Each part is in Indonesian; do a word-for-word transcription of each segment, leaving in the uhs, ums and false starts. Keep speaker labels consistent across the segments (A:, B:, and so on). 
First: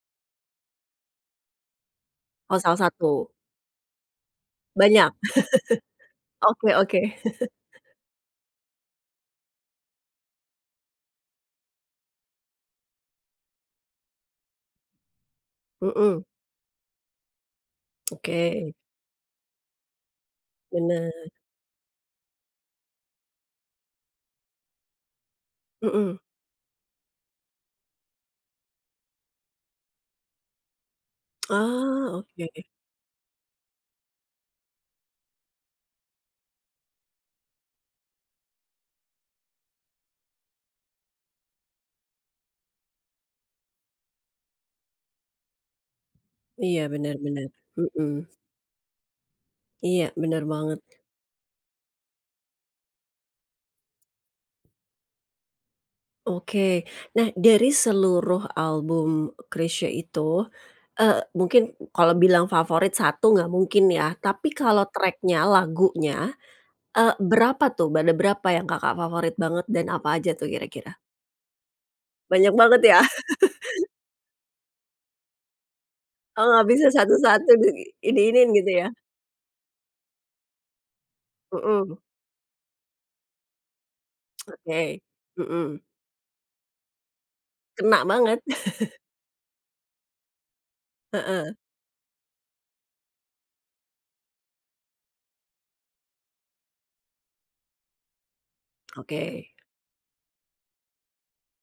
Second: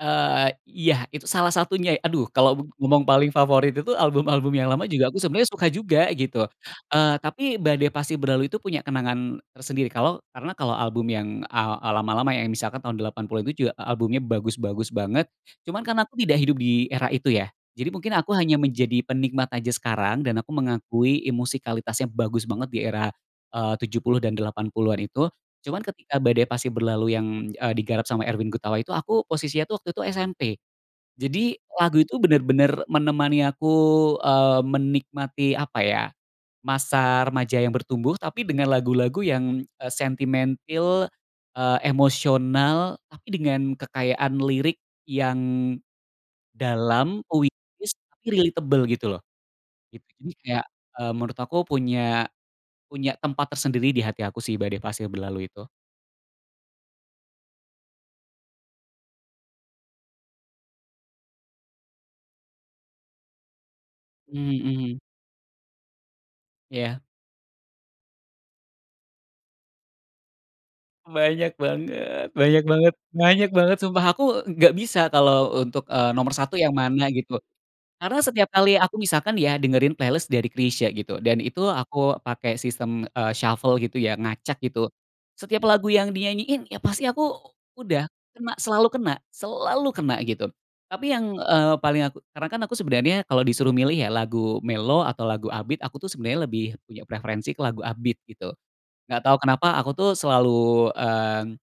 A: Eee, iya. Itu salah satunya, aduh,
B: Oh,
A: kalau
B: salah
A: ngomong
B: satu.
A: paling favorit itu, album-album yang lama juga
B: Banyak.
A: aku sebenernya suka juga, gitu.
B: Oke oke.
A: Eee, tapi, Badai Pasti Berlalu itu punya kenangan tersendiri, kalau karena kalau album yang a eee, lama-lama ya, misalkan tahun delapan puluh itu juga albumnya bagus-bagus banget. Cuman karena aku
B: Mhm.
A: tidak hidup di era itu ya, jadi mungkin aku hanya
B: Oke.
A: menjadi penikmat aja sekarang, dan aku mengakui
B: Benar.
A: i musikalitasnya bagus banget di era, eee, tujuh puluh dan delapan puluhan itu. Cuman
B: Mhm.
A: ketika Badai Pasti Berlalu yang, eee, digarap sama Erwin Gutawa itu, aku posisinya tuh waktu itu SMP. Jadi lagu itu
B: Oh, oke.
A: bener-bener menemani aku, eee, menikmati, apa ya, masa remaja yang bertumbuh, tapi dengan lagu-lagu yang, eee, sentimentil, eee, emosional, tapi dengan kekayaan lirik yang
B: Iya, bener
A: dalam,
B: bener.
A: puitis
B: Mhm.
A: tapi relatable, gitu loh. Gitu,
B: Iya,
A: jadi
B: bener
A: kayak,
B: banget.
A: eee, menurut aku punya punya tempat tersendiri di hati aku sih, Badai Pasti Berlalu itu.
B: Oke. Nah, dari seluruh album Chrisye itu, eee, mungkin kalau bilang favorit satu nggak mungkin, ya. Tapi kalau
A: Mhm.
B: track-nya, lagunya,
A: Iya.
B: eee, berapa tuh, ada berapa yang Kakak favorit banget dan apa aja tuh kira-kira?
A: Banyak banget,
B: Banyak
A: banyak
B: banget,
A: banget,
B: ya?
A: banyak banget, sumpah aku nggak bisa kalau, eee, untuk, eee, nomor satu
B: Heeh,
A: yang
B: bisa
A: mana, gitu.
B: satu-satu diini
A: Karena setiap
B: iniin gitu,
A: kali
B: ya.
A: aku misalkan ya, dengerin playlist dari Chrisye, gitu, dan itu
B: Mhm.
A: aku pakai sistem, eee, shuffle, gitu ya, ngacak, gitu.
B: Oke.
A: Setiap
B: Mhm.
A: lagu yang dinyanyiin, ya pasti aku
B: Kena
A: udah,
B: banget.
A: kena, selalu kena. Selalu kena, gitu. Tapi yang,
B: Heeh.
A: eee paling aku karena kan aku sebenernya kalau disuruh milih ya lagu mellow atau lagu up beat, aku tuh sebenernya lebih punya preferensi ke lagu up beat, gitu. Nggak tahu
B: Oke.
A: kenapa, aku tuh selalu, mmm,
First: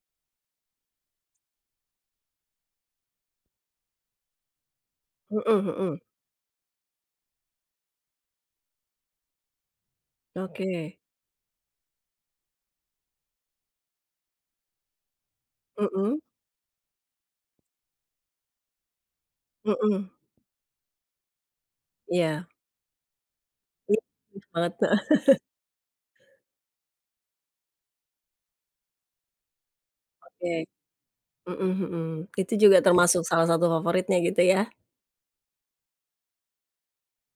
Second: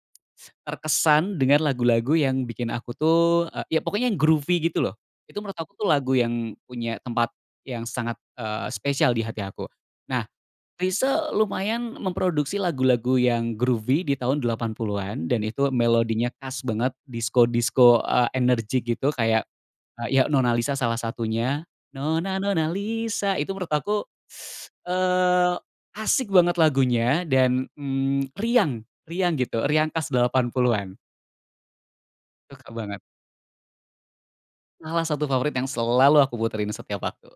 A: terkesan dengan lagu-lagu yang bikin aku tuh, eee, ya pokoknya yang groovy, gitu loh.
B: Mhm,
A: Itu menurut aku tuh
B: mhm.
A: lagu yang punya tempat yang sangat, eee, spesial di hati aku. Nah,
B: Oke.
A: Chrisye lumayan memproduksi lagu-lagu yang groovy di tahun delapan puluhan dan itu
B: Mhm.
A: melodinya khas banget, disko-disko, eee, energik gitu, kayak,
B: Heeh.
A: eee, ya "Nona Lisa" salah satunya. "Nona,
B: Iya.
A: nona, Lisa," itu menurut aku,
B: [unintelligible] Banget.
A: eee, asik banget lagunya dan, mmm, riang riang gitu, riang khas delapan
B: Oke.
A: puluhan.
B: Mhm mhm. Itu
A: Suka
B: juga
A: banget.
B: termasuk salah satu favoritnya, gitu ya?
A: Salah satu favorit yang selalu aku puterin setiap waktu.